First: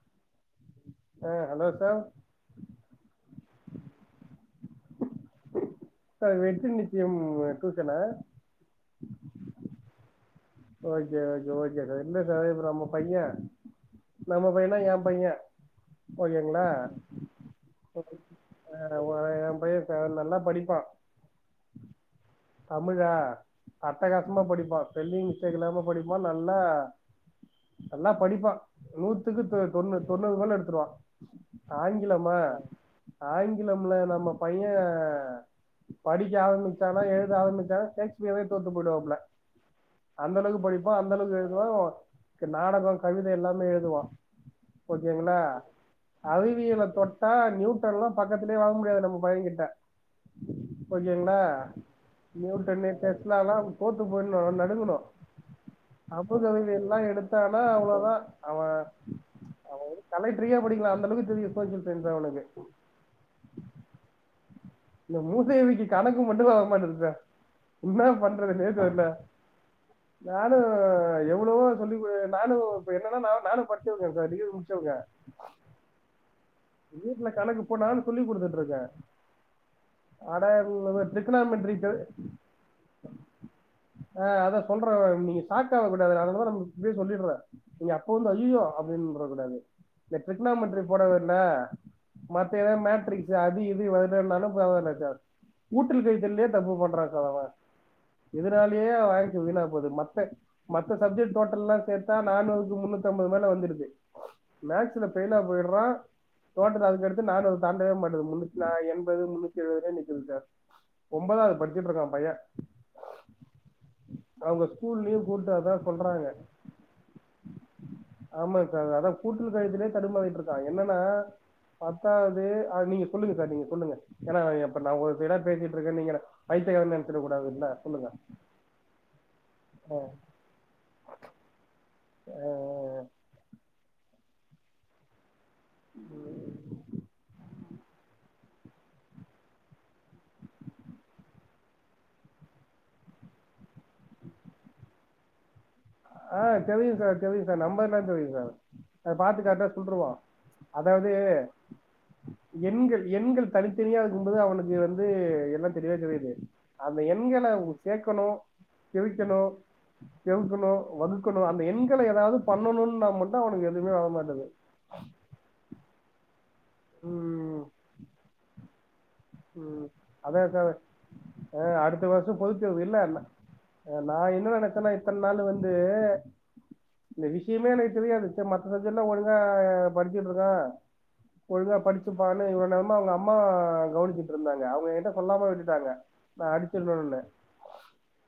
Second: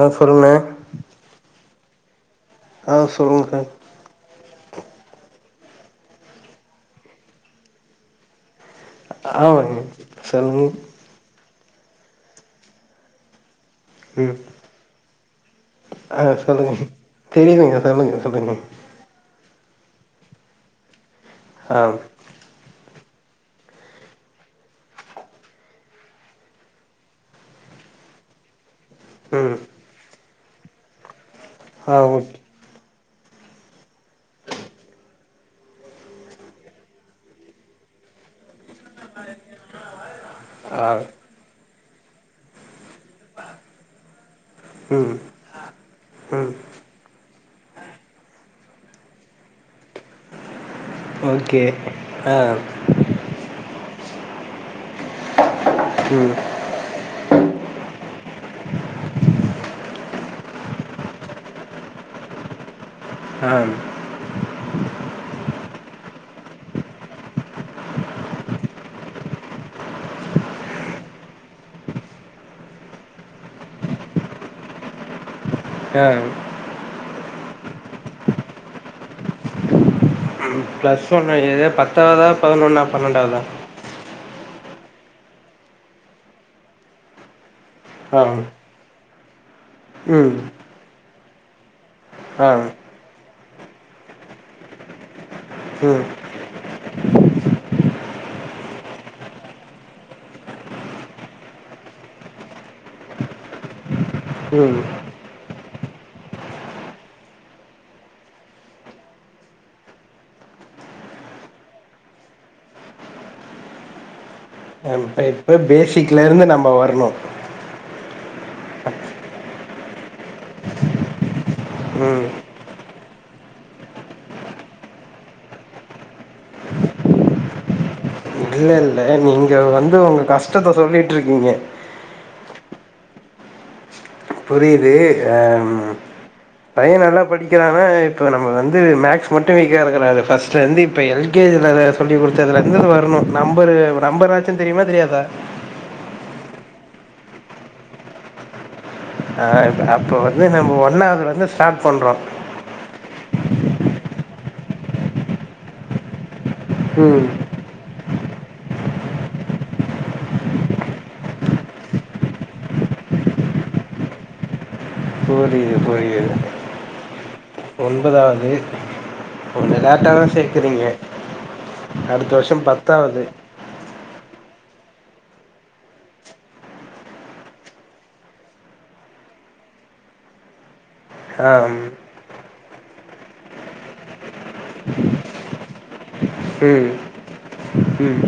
ஆ சொல்லுண்ணே ஆ hello sir ஆ சொல்லுங்க சார் சார் வெற்றி நிச்சியம் டூசனா ஆமாங்க சொல்லுங்க ஓகே ஓகே ஒகே இல்ல சார் இப்ப நம்ம பைய ம் நம்ம பையனா எ பைய ஆ ஓகேங்களா சொல்லுங்க தெரியுதுங்க சொல்லுங்க சொல்லுங்க ஆ எ பைய சார் நல்லாப் படிப்பா ஆ தமிழா அட்டகாசமா படிப்பா ஸ்பெல்லிங் மிஸ்டேக் இல்லாம படிப்பா நல்லா நல்லா படிப்பா நூத்துக்கு ம் தொ தொண்ணு தொண்ணூறு போல எடுத்துருவா ஆ ஓகே ஆங்கிலமா ஆங்கிலம்ல நம்ம பைய படிக்க ஆரம்பிச்சானா எழு த ஆரம்பிச்சன்னா ஸேக்ஸ்பியரே தோத்து போயடுவாப்புல அந்த அளவுக்கு ஆ படிப்பா அந்த அளவுக்கு எழுதுவா க்க நாடகோ கவிதை எல்லாமே எழுதுவா ம் ஓகேங்களா ம் அறிவியல தொட் ட நியூட்டன்லா பக்கத்திலயே வர முடியாது நம்ம பய கிட்ட ஓகேங்களா ஓகே ஆ நியூட்டன்னு டெஸ்டால்லா தோத்து போயிடனு நடுக்கணு ம் [unintelligible] யெல்லா எடுத்தானா அவ்ளோதா அவ அவ வந்து கலைக்டரயே படிக்கலா அந்த அளவுக்கு தெரியு சோசியல் சைன்ஸ் அவனுக்கு ஆ இந்த மூதேவிக்கு கணக்கு மட்டுந்த வரமாடிது சார் என்ன பண்றதுனே தெர்ல நானும் எவ்வளவோ சொல்லி நானும் இப்ப என்னன்னா ந நானும் படிச்சிருக்கே டிகிரி முடிச்சிருக்கே ப்ரோ க ஆ கணக்கு போலனு சொல்லி் குடுத்துட்டு இருக்கே அட ப்ளஸ் ஒன்று ஏத ட்ரிகனாமெட்ரி பத்தாவதா பதினொன்னா பன்னெண்டாவதா ஆ அதான் சொறேன் நீங்க சாக்காவ கூடாது அதனாலதா நா இப்பவே சொல்லிடுறே நீங்க அப்ப ஆ வந்து ஐய்யயோ அப்படின்ற கூடாது இந்த ம் ட்ரிக் நா மண்டி போட வேல ஆ மத்த ஏதாவது மேட்ரிக்ஸ் அது இது வந்துனாலு [unintelligible] கூட்டல் ம் கழித்தல்லேயே தப்பு பண்றாக்க அவ இதனாலயே அவ ஆயிசு வீணா போது மத்த மத்த சப்ஜெக்ட் டோட்டல் எல்லாம் சேர்த்தா நானூறு முன்னூறு ஐம்பது மேத வந்துடுது ம் மேக்ஸ்ல பைல்ல போயிடுறா டோட்டல் அதுக்கடுத்து நானுரு தாண்டவே மாட்டறது முன்னூ எண்பது முன்னூத்தி எழுது நக்குது சார் ஒன்பதாவது படிச்சிட்டு இருக்கா பைய்யா அவுங்க இப்போ பேசிக்கல இருந்து நம்ம வரணு ஆமா சார் அதான் கூட்டல் கழுத்தலிலயே தடுமாறிட்டு இருக்கா என்னன்னா ம் பத்தாவது நீங்க சொல்லுங்க சார் நீங்க சொல்லுங்க ஏன்னா அப்பற நான் உட பேசிட்டு இருக்கே நீங்க என்ன பைத்தியகாரனு நெனச்சிற கூடாது இல்ல சொல்லுங்க இல்ல இல்ல நீங்க ஆ. வந்து உங்க கஷ்டத்தை சொல்லிட்டு இருக்கீங்க புரியுது பையன் நல்லா படிக் வைக்கலான இப்ப நம்ம வந்து மேக்ஸ் மட்டும் வெக்க இருக்கஸ் வந்து இப்ப எல் கே ஜி சொல்லி கொடுத்தது சங்கர் வரணும் நம்பரு நம்பர்னாச்சு தெரியுமா தெரியாதா ஆ தெரியு சார் தெரியு சார் நம்பர்ல்லாம் தெரியும் சார் அத பாத்து ஆ கரெக்டா சொல்ருவான். அப்ப வந்து நம்ம அதாவது ஒன்னாவது வந்து ஸ்டார்ட் பண்றோ எண்கள் எண்கள் தனித்தனியா இருக்கும்போது அவனுளுக்கு வந்து எல்லாம் தெலீவா தெரிது அந்த ம் எண்களை உ சேர்க்கணு செவிக்கணு செவிக்கணு வகுக்கணும் அந்த எண்களை ஏதாவது பண்ணணும் நா மட்டும் அவனுக்கு எதுவுமே வரமாட்டது புரிது ம் முப்பதாவது கொஞ்ச ம். லேட்டா தா அதான் சார் சேர்க்கறீங்க ஆ அடுத்த வருஷம் பத்தாவது நான் என்ன நினைச்சேன்னா இத்தனை நாள் வந்து இந்த விஷயமே எனக்கு தெரியாது மத்த சஜெக்ட் எல்லா ஒழுங்கா படிச்சட்டு இருக்க ஒழுங்கா ஆம் படிச்சுப்பானு இவ்ளவு நேரமா அவங்க அம்மா கவனிச்சு இருந்தாங்க அவங்க கிட்ட சொல்லாம விட்டுட்டாங்க நா ம் அடிச்சிடுன்னோனு ம்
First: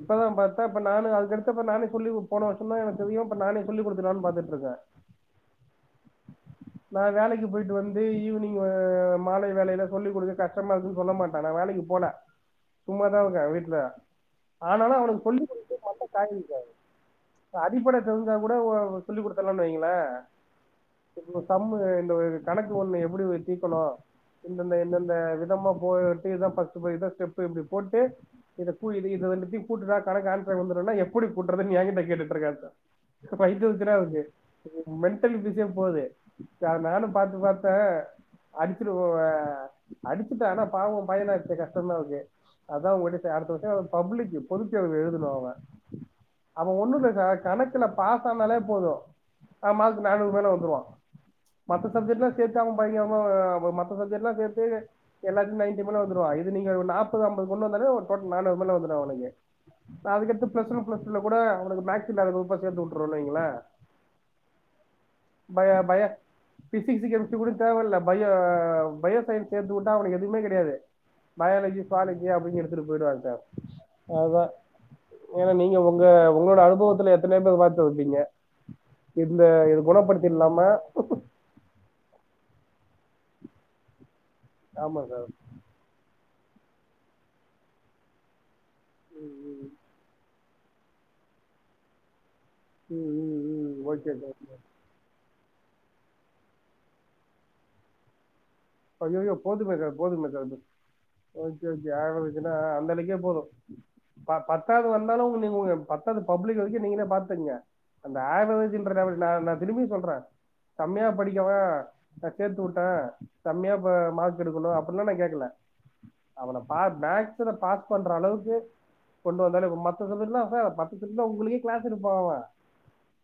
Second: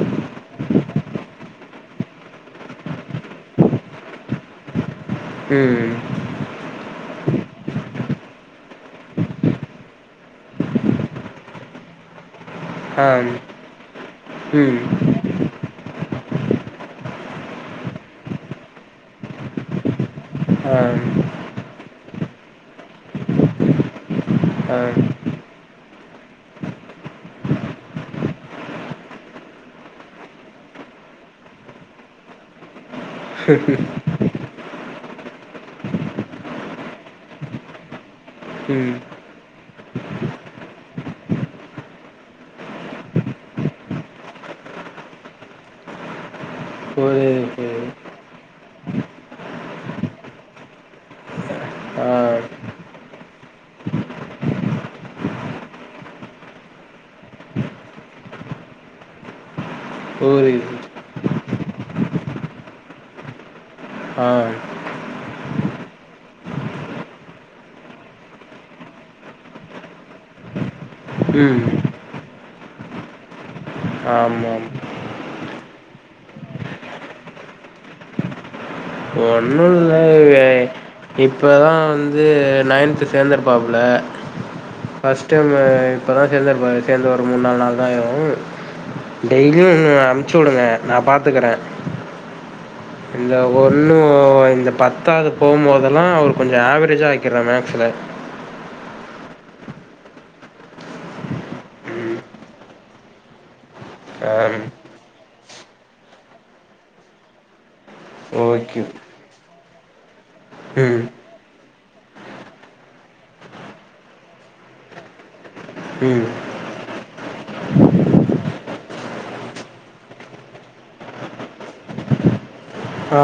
இப்பதா பாத்தா இப்ப நானு அதுக்கடுத்தப்ப நானே சொல்லி போன வருஷ தான் எனக்கு தெரியும் இப்ப நானே சொல்லி கொடுத்த நான்னு பாத்துட்டு இருக்கே ச ம் நான் வேலைக்கு போயிட்டு வந்து ஈவினிங் மாலை வேலையில சொல்லிக் கொடுக்க கஷ்டமா இருக்குன்னு சொல்ல மாட்டான வேலை க்கு போல சும்மாதா ஆம் இருக்க வீட்டுல ம் ஆனாலும் அவனுக்கு சொல்லிக கொடுட்டு மண்டா கயிதுங்க அடிப்படை தெரிஞ்ச கூட சொல்லி்டுத்தலனு வைங்கள ஆம் சம் இந்த கணக்கு ஒண்ணு எப்படி தீக்கணு இந்தெந்த ஆம் எந்தெந்த விதமா போட்டு ஸ்ட இப்படி போட்டு இத கூ எப்படி கூட்டுறதுன்னு என்கிட்ட கேட்டுட்டு இருக்க சார் பைத்த வக்கன இருக்கு மென்டல பீஸே போகுது அத நானும் பாத்து பாத்தேன் அடிச்சுட்டு ம் போ அடிச்சுட்டா ஆனா பாவம் பையனா அடுச்ச கஷ்டம்தா ஆவுது அதா உங்கட்ட சே அடுத்த வருஷம் அவ பப்ளிக்கு பொதுத்தேர்வு எழுதனும் அவ அவ ஒண்ணுல்ல புரியுது கணக்குல புரியுது பாசனாலே போதும் ஆ மார்க்கு நானூறு மேல வந்துருவா மத்த ஆ சப்ஜெக்ட்ல்லா சேத்து அவன் பயிக்காம அவ மத்த சப்ஜெக்ட்ல்லா சேத்து எல்லாத்தையு நைன்டி மேல வந்துருவா இது நீங்க ஒரு நாப்பது ஐம்பது கொண்டு வந்தாலே ஒருடோட்டல் நானூறு மேல வந்துருவா உனக்கு அதுக்கடுத்து பிளஸ் புரியுது ஒன் பிளஸ் டூல கூட உனக்கு மேக்ஸ்ஸில்லாத குரூபா சேர்த்து வுட்ருவன்னு வைங்களே ஆ பயோ பயோ பிசிக்ஸு கெமிஸ்ட்ரி கூட தேவயில்ல பயோ பயோசயின்ன்ஸ் சேர்த்துவிட்டா அவனுக்கு எதுவுமே கிடையாது ம் பயாலஜி ஜூவாலஜி அப்டின்னு எடுத்துட்டு போயிடுவாங்க அதா ஆமாம் ஏன்னா நீங்க உங்க உங்களோட அனுபவத்துல எத்தனயோ பேர் பாத்துருப்பீங்க இந்த இது குணப்படுத்தில்லாம இப்பதா வந்து நைன்து சேர்ந்திருபாப்புல ஆமா சார் ஃபஸ்ட்டைமு இப்பதா சேர்ந்திருப்பாரு சேர்ந்து ஒரு மூணு நாலு நாள் தா ஆயும் ம் டெய்லியும் அனுச்சு வுடுங்க நா பாத்துக்கறே ம் ம் இந்த ம் ம் ஒன்னு ஓகே சார் இந்த பத்தாவது போகும்போதெல்லா அவரு கொஞ்சம் ஆவரேஜா நிக்கற மேக்ஸுல ஐய்யய்யோ போதுமேக்க போதுமேக்காது ஓகே ஓகே ம் ஆரம்பிச்சன்னா அந்த அன்னக்கே போதும் ஆ ப பத்தாவது வந்தாலு நீ பத்தாவது பப்ளிக் வெரிக்கு நீங்களே பாத்துக்கங்க அந்த ஓகே ஆவரேஜ்ஜின்றத நா நா திரும்பி சொல்ற ம் கம்மியா படிக்கவோ நா சேர்த்து வுட்ட கம்மியா ப்ப மார்க் எடுக்கணு அப்பில்லா நா கேக்கல ம் அவன பார் மேக்ஸ்ல பாஸ் பண்ற அளவுக்கு கொண்டு வந்தாலே மத்த சப்ஜட்லா சார் பத்து சப்ஜட்ல உங்களுக்கே கிளாஸ் எடுப்பா ஆ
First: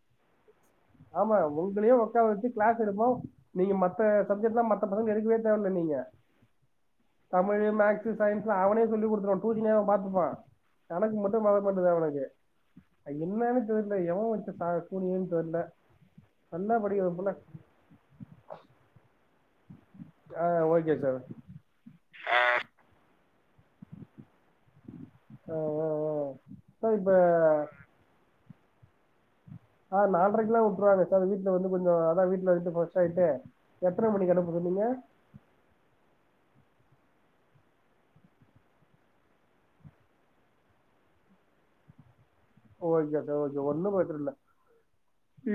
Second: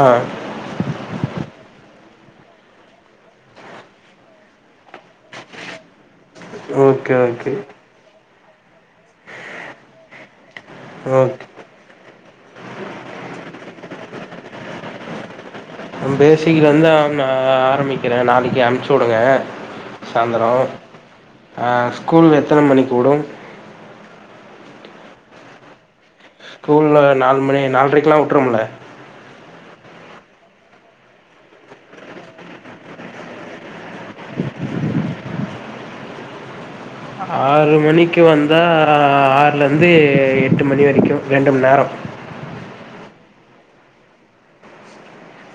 ஆமா உங்களையும் உக்கார வச்சு கிளாஸ் எடுப்பா நீங்க மத்த சப்ஜெக்ட்லா மத் தல்லா எடுக்கவே தேவல்ல நீங்க ஓகே ஓகே தமிழ் மேக்ஸ் அவனே சொல்லிகுடுத்துடுவா டூஷனே அவ பாத்துப்பா கணக்கு ஓகே மட்டும் வரமாட்டுக்கு அவனுக்கு என்னான்னு தெர்ல எவ வச்ச சா சூனியோன்னு தெர்ல பேசிக்கிலந்து அவன ஆரம்பிக்கிறேன் நாளைக்கு அனுப்பிச்சி வுடுங்க ஆ ஓகே சார் சாந்திரோஅஹ் ஸ்கூல் எத்தன மணிக்கு வுடும் ஆஹ் ஓ ஓ ஸ்கூல்ல நாலு மணி நால்ரைக்குல்லா வுட்டுறோம்ல ஆஹ் நால்ரைக்குல்லா விட்டுருவாங்க சார் வீட்ல வந்து கொஞ்சோ அதா வீட்ல வச்சு ஆயிட்டு எத்தன மணிக்கு அனுப்புனு ங்க ஆறு மணிக்கு வந்தா ஆறுலேருந்து எட்டு மணி வரைக்கும் ரெண்டு மண் நேரம் ஓகே சார் ஓகே ஒன்னும் பிரச்சனல்ல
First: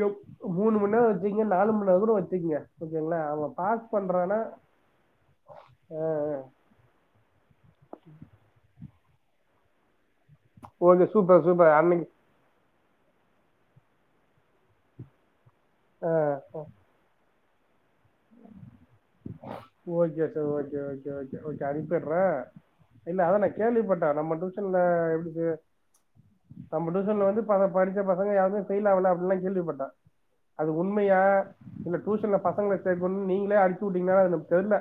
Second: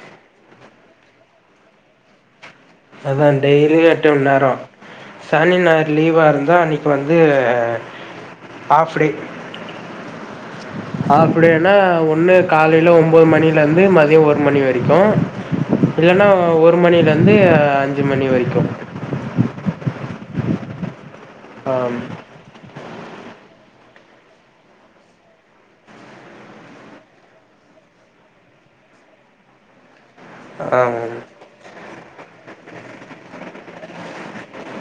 எப் மூணு மண்நேரோ வச்சிக்கங்க நாலு மண் நேரோ கூட வச்சிக்கங்க அதுதா டெய்லி எட்டு மண்நேரோ சனி ஞாயிறு லீவா இருந்தா அன்னிக்கு வந்து half day okay half super டேன்னா சூப்பர் அன்னைக்கு ஒண்ணு காலே ல ஒன்பது மணியிலருந்து மதியம் ஒரு மணி வரைக்கும் ஆ இல்லன்னா ஆ ஒரு மணியிலந் து ஐஞ்சு மணி வரைக்கும் okay sir okay okay okay okay அனுப்பிட்ற இல்ல அதான கேள்விப்பட்டா நம்ம டியூஷன்ல எப்படி நம்ம டியூசன்ல வந்து பல படிச்ச பசங்க யாருமே ஃபெயில் ஆவல அப்டின்ல்லா கேள்விப்பட்ட அது ஆ உண்மையா இல்ல டியூஷன்ல பசங்கள சேக்குன்னு நீங்களே அடிச் சிவுட்டீங்னா அது எனக் தெர்ல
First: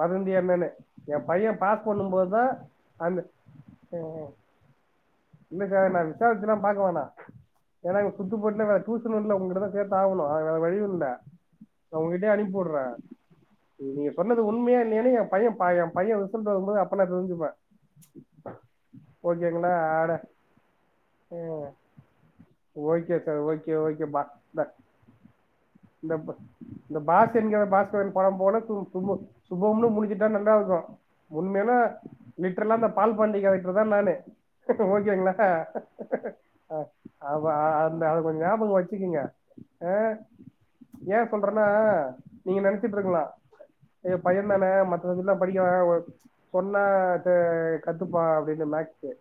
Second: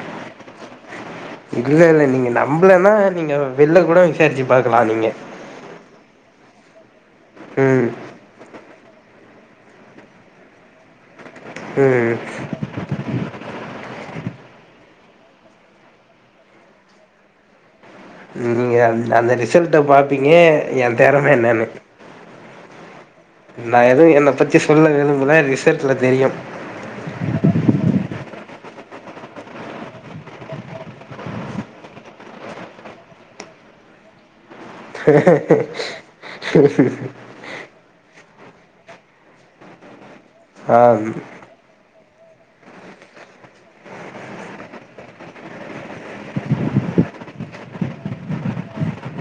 வதந்திய என்னன்னு என் பையன் பாஸ் இல்லல்ல நீங்க பண்ணும்போதுதா நம்பலன்னா அந்த நீங்க வெளில கூட விசாரிச்சு பாக்கலா நீங்க இல்லக்கா நா விசாரிச்சு எல்லா பாக்கவேண்ணா ம் ஏன்னா இங்க சுத்து போட்னு நா ட்யூ அப்புறோ இல்ல உங்ககிட்டதா சேர்தாகனு அது வேற வழியு இல்ல அவங்க ம் கிட்டயே அனுப்பி வுடுறே நீங்க சொன்னது உண் மயா இல்லயானு எ பைய ப எ பைய விசல்ட்டு வரும்போது அப்ப நா கவனிச்சுப்பே நீங்க அந் அந்த ரிசல்ட்ட பாப்பீங்க எ தெறம என்னன்னு ஓகே சார் ஓகே நா என் ஓகே பா என்ன பத்தி இந்த சொல்னோ விரும்பலா ரிசல்ட்ல தெரியு திரும்பி ஆ பாஸ்கரன் படம் போல சு சுமோ சுபம்னு முடிஞச்சுட்டா நல்லா இருக்கு உண்மையில லிட்ரலா அந்த பால் பாண்டி கெரக்டர்தா தா நானு ஓகேங்களா அ ஆமா அந்த கொஞ் ஞாபக வச்சுக்கிங்க அ ஆ ம் ஏ சொல்றேன்னா நீங்க நெனச்சிட்டுருக்களா எங்க பைய தானே மத்த இதுல்லாம் படிக்க வ சொன்னா க கத்துப்பா அப்டின்னு கரெக்டு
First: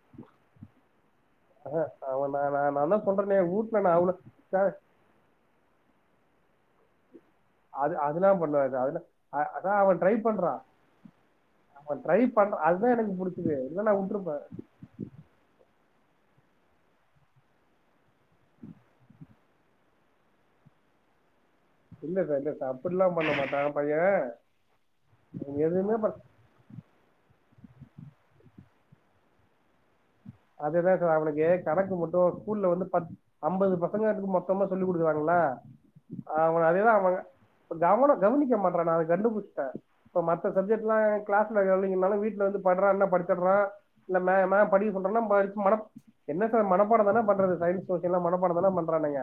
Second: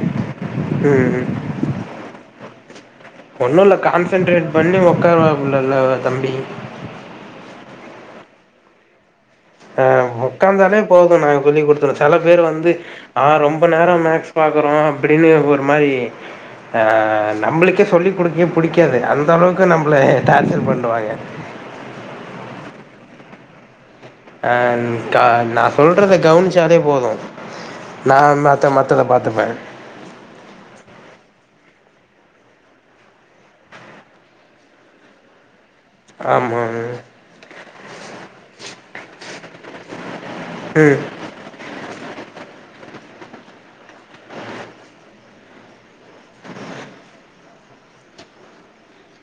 சேரி ஆ அவ நா நா நா என்ன ஒண்ணு இல்ல கான்சன்ட்ரேட் பண்ணி உக்காரப்புலல தம்பி அது அதெல்லா பண்ணாது அதென்ன அதா அவ ட்ரை பண்றான் ஒக்காந்தாலே போதுனா சொல்லிகுடுத்துடுவ அவன் செலோ ட்ரை பேர் பண்றான் வந்து அதுதான் எனக்கு ஆ பிடிச்சது ரொம்ப இல்ல நேர நான் விட்டுருப்பேன் மேக்ஸ் பாக்குரோ அப்டின்னு கேக்கற்கு ஒரு மாரி ஆ நம்மளுக்கே சொல்லிக் குடுக்கே புடிக்காது அந்த அளவுக்கு நம்மள டார்சர் பண்டுவாங்க இல்ல சார் இல்ல சா அப்டில்லா பண்ணமாட்டா அ தா நா எதுவுமே பண் சொல்றத கவனிச்சாலே போது நா மத்த மத்தத பாத்துப்பே அதேதா சார் அவனுக்கு கணக்கு மட்டு ஸ்கூல்ல வந்து பத் அம்பது பசங்களுக்கு மொத்தமா சொல்லிகுடுக்கறாங்கல அவ ஆமா அதேதா அவ கவன கவனிக்க மாட்றா நா அத கண்டுபுடிச்ட்டே இப்ப மத்த சப்ஜெக்ட் லா ம் கிளாஸ்ல கவனிக்கலனாலு வீட்ல வந்து பட்றானா படிச்சிட்றா இந்த மா மா படி பன்றான ம மனப் என்ன சார் மனப்பாட தான பண்றது சயின்ஸ் சொல்ல மனப்பாட தான பண்றானுங்க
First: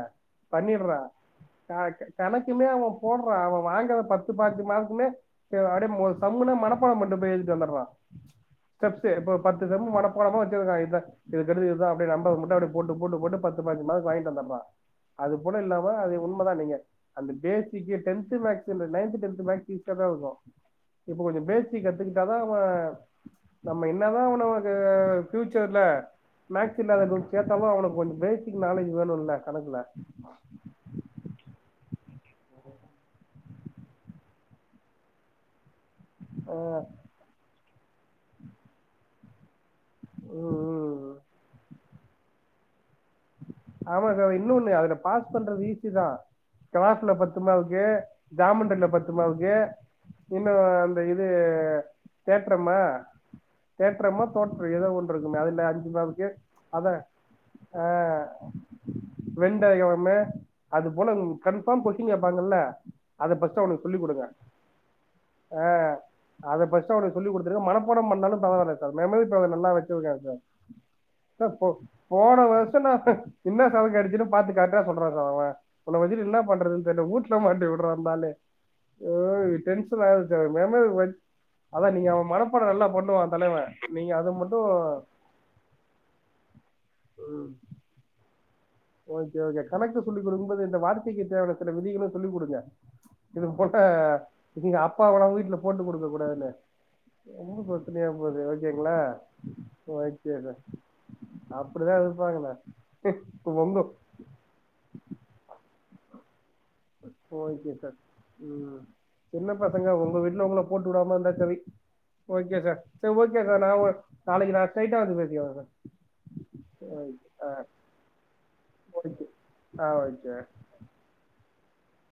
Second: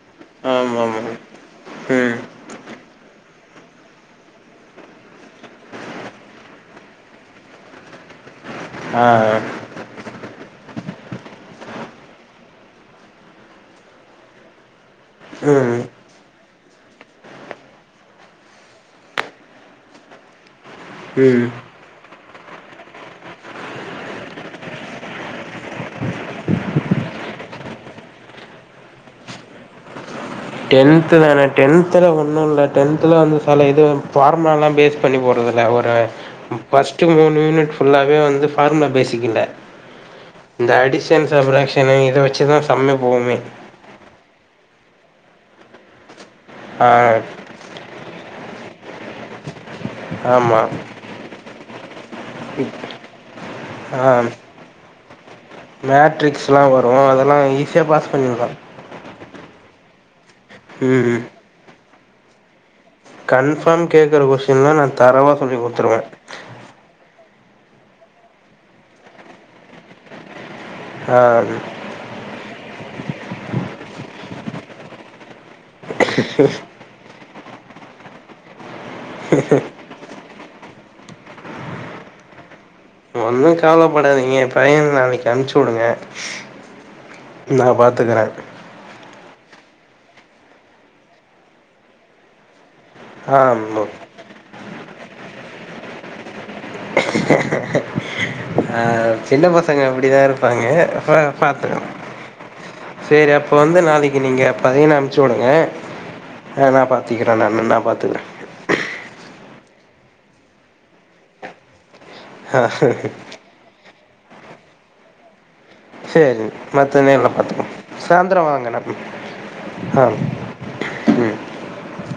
ஆமா பண்ணிட்றா க கணக்குமே அவ போட்றா அவ வாங்கற பத்து பதினஞ்சு மார்க்குமே க அப்டியே ம சம்மு ந மனப்பாட பன்ட்டு வந்து எழுதி வந்நுட்ளா ஸ்டெப்ஸ் ஆ இப்ப பத்து சம்மு மனப்பாடமா [unintelligible] இத ஏய் தெரிது இருடா அப்டியே நம்பர் மட்டு அப்டியே போட்டு போட்டு போட்டு பத்து பதிஞ்சு மார்க் வாங்கிட்டு வந்துரா அது போல ம் இல்லாம அது உண்மதா நீங்க அந்த பேசிக்கு டென்து மேஸ் இந்த நயன்து டென்த்து மக்ஸ் [unintelligible] தா இருக்கு இப்ப கொஞ்சோ ம் பேசிக்கு கத்துக்கிட்டாதா அவ நம்ம என்னதா அவன வந்து ஃபியூச்சர்ல மேக்ஸ் இல்லாத குரூப்ஸ்ல சேரனுனா அவனுக்கு கொஞ்சோ பேசிக் நாலேஜ் வேணுல்ல கணக்குல டென்த் தானே டென்தல ஒன்னு இல்ல டென்தல வந்து சில இது ஃபார்முலாலா பேஸ் பண்ணி போறதுல அது ல ம் ஃபர்ஸ்ட்ட் மூணு யூனிட் ஃபுல்லாவே வந்து ஃபார்முலா பேசிக் இல்ல இந்த ம் அடிஷன் சப்ராக்ஷனு இத வெச்சிதா சம்மே போவுமே அதா அதா இன்னொன்னு அதுல பாஸ் பண்றது ஈசிதா ஆ க்ராஃப்ல பத்து மார்க்கு ஜாமண்ட்ரில பத்து மார்க்கு இன்னோ ஆமா அந்த இது தேட்ரமா ஆ தேட்றமா தோற்று ஏதோ ஒன் மேட்ரிக்ஸ்லா வரு அதெல்லா ஈஸியா பாஸ் பண்ணிர்லா வெண் டைகரமு அது போல ம் கன்ஃபாம் கொஸ்டின் கேப்பாங்கல்ல அத ஃபர்ஸ்ட் கன்ஃபார்ம் அவனுக்கு சொல்லிக் கேக்குற குடுங்க கொஷின்லா நா தரொவா சொல்லி கொடுத்துருவே சா அவனுக்கு சொல்லி குடுத்துருங்க மனப்பாடம் பண்ணாலு பரவாயில்ல சார் மெம்மரி பவர் நல்லா வச்சிருப்பா ஆ சர் போன வருசோ நா என்னா சம்மு கேடச்சிது பாத்து கரெக்டா சொல்றா சார் அவஅவன வச்சிட்டு என்ன பண்றதுன்னு தெரில ஊ ட்னா மாட்டி விட்றா அந்தாளு ஏய் டென்ஷனாவுது ச மெம வச் அவ நீங்க அவ மனப்பாட நல்லா பண்ணுவா ஒன்னு கவலப்படாதீங்க பையன நாளைக்கு அம்ச்சூடுங்க நா பாத்துகற ஓகே ஓகே கணக்கு சொல்லி் குடுக்கும்போது இந்த வார்த்தைக்கு தேவையான சில விதிகளு சொல்லி குடுங்க இது போட்டா ஆ நீங்க அப்பாவலா வீட்ல போட்டு குடுக்க கூடாதுனு ரொம்ப பிரச்சனையா போது ஆ ஓகேங்ளா சின்ன பசங்க அப்டிதான் ஓகேதா இருப்பாங்க பா அப் அப்டிதா இருப்பாங்க இப்ப வந்து நாளைக்கு நீங்க பையன அம்ச்சூடுங்க ஆ டீ கட அண்ண அண்ண ஓகே நா சார் பாத்துகற ம் சின்ன பசங்க ஒங்க வீட்ல ஒங்ள போட்டு வுடாமா இருந்தா செரி ஓகே ஆ சர் சே ஓகே சர் நா ஒ நாளைக்கு நா ஸ்ட்ரைட்டா வந்து பேசிகிற சேரி மத்த நேர்ல பாத்துப்போ சாந்திர வாங்கண்ணா ஓடிசி ஆ ஓக்கே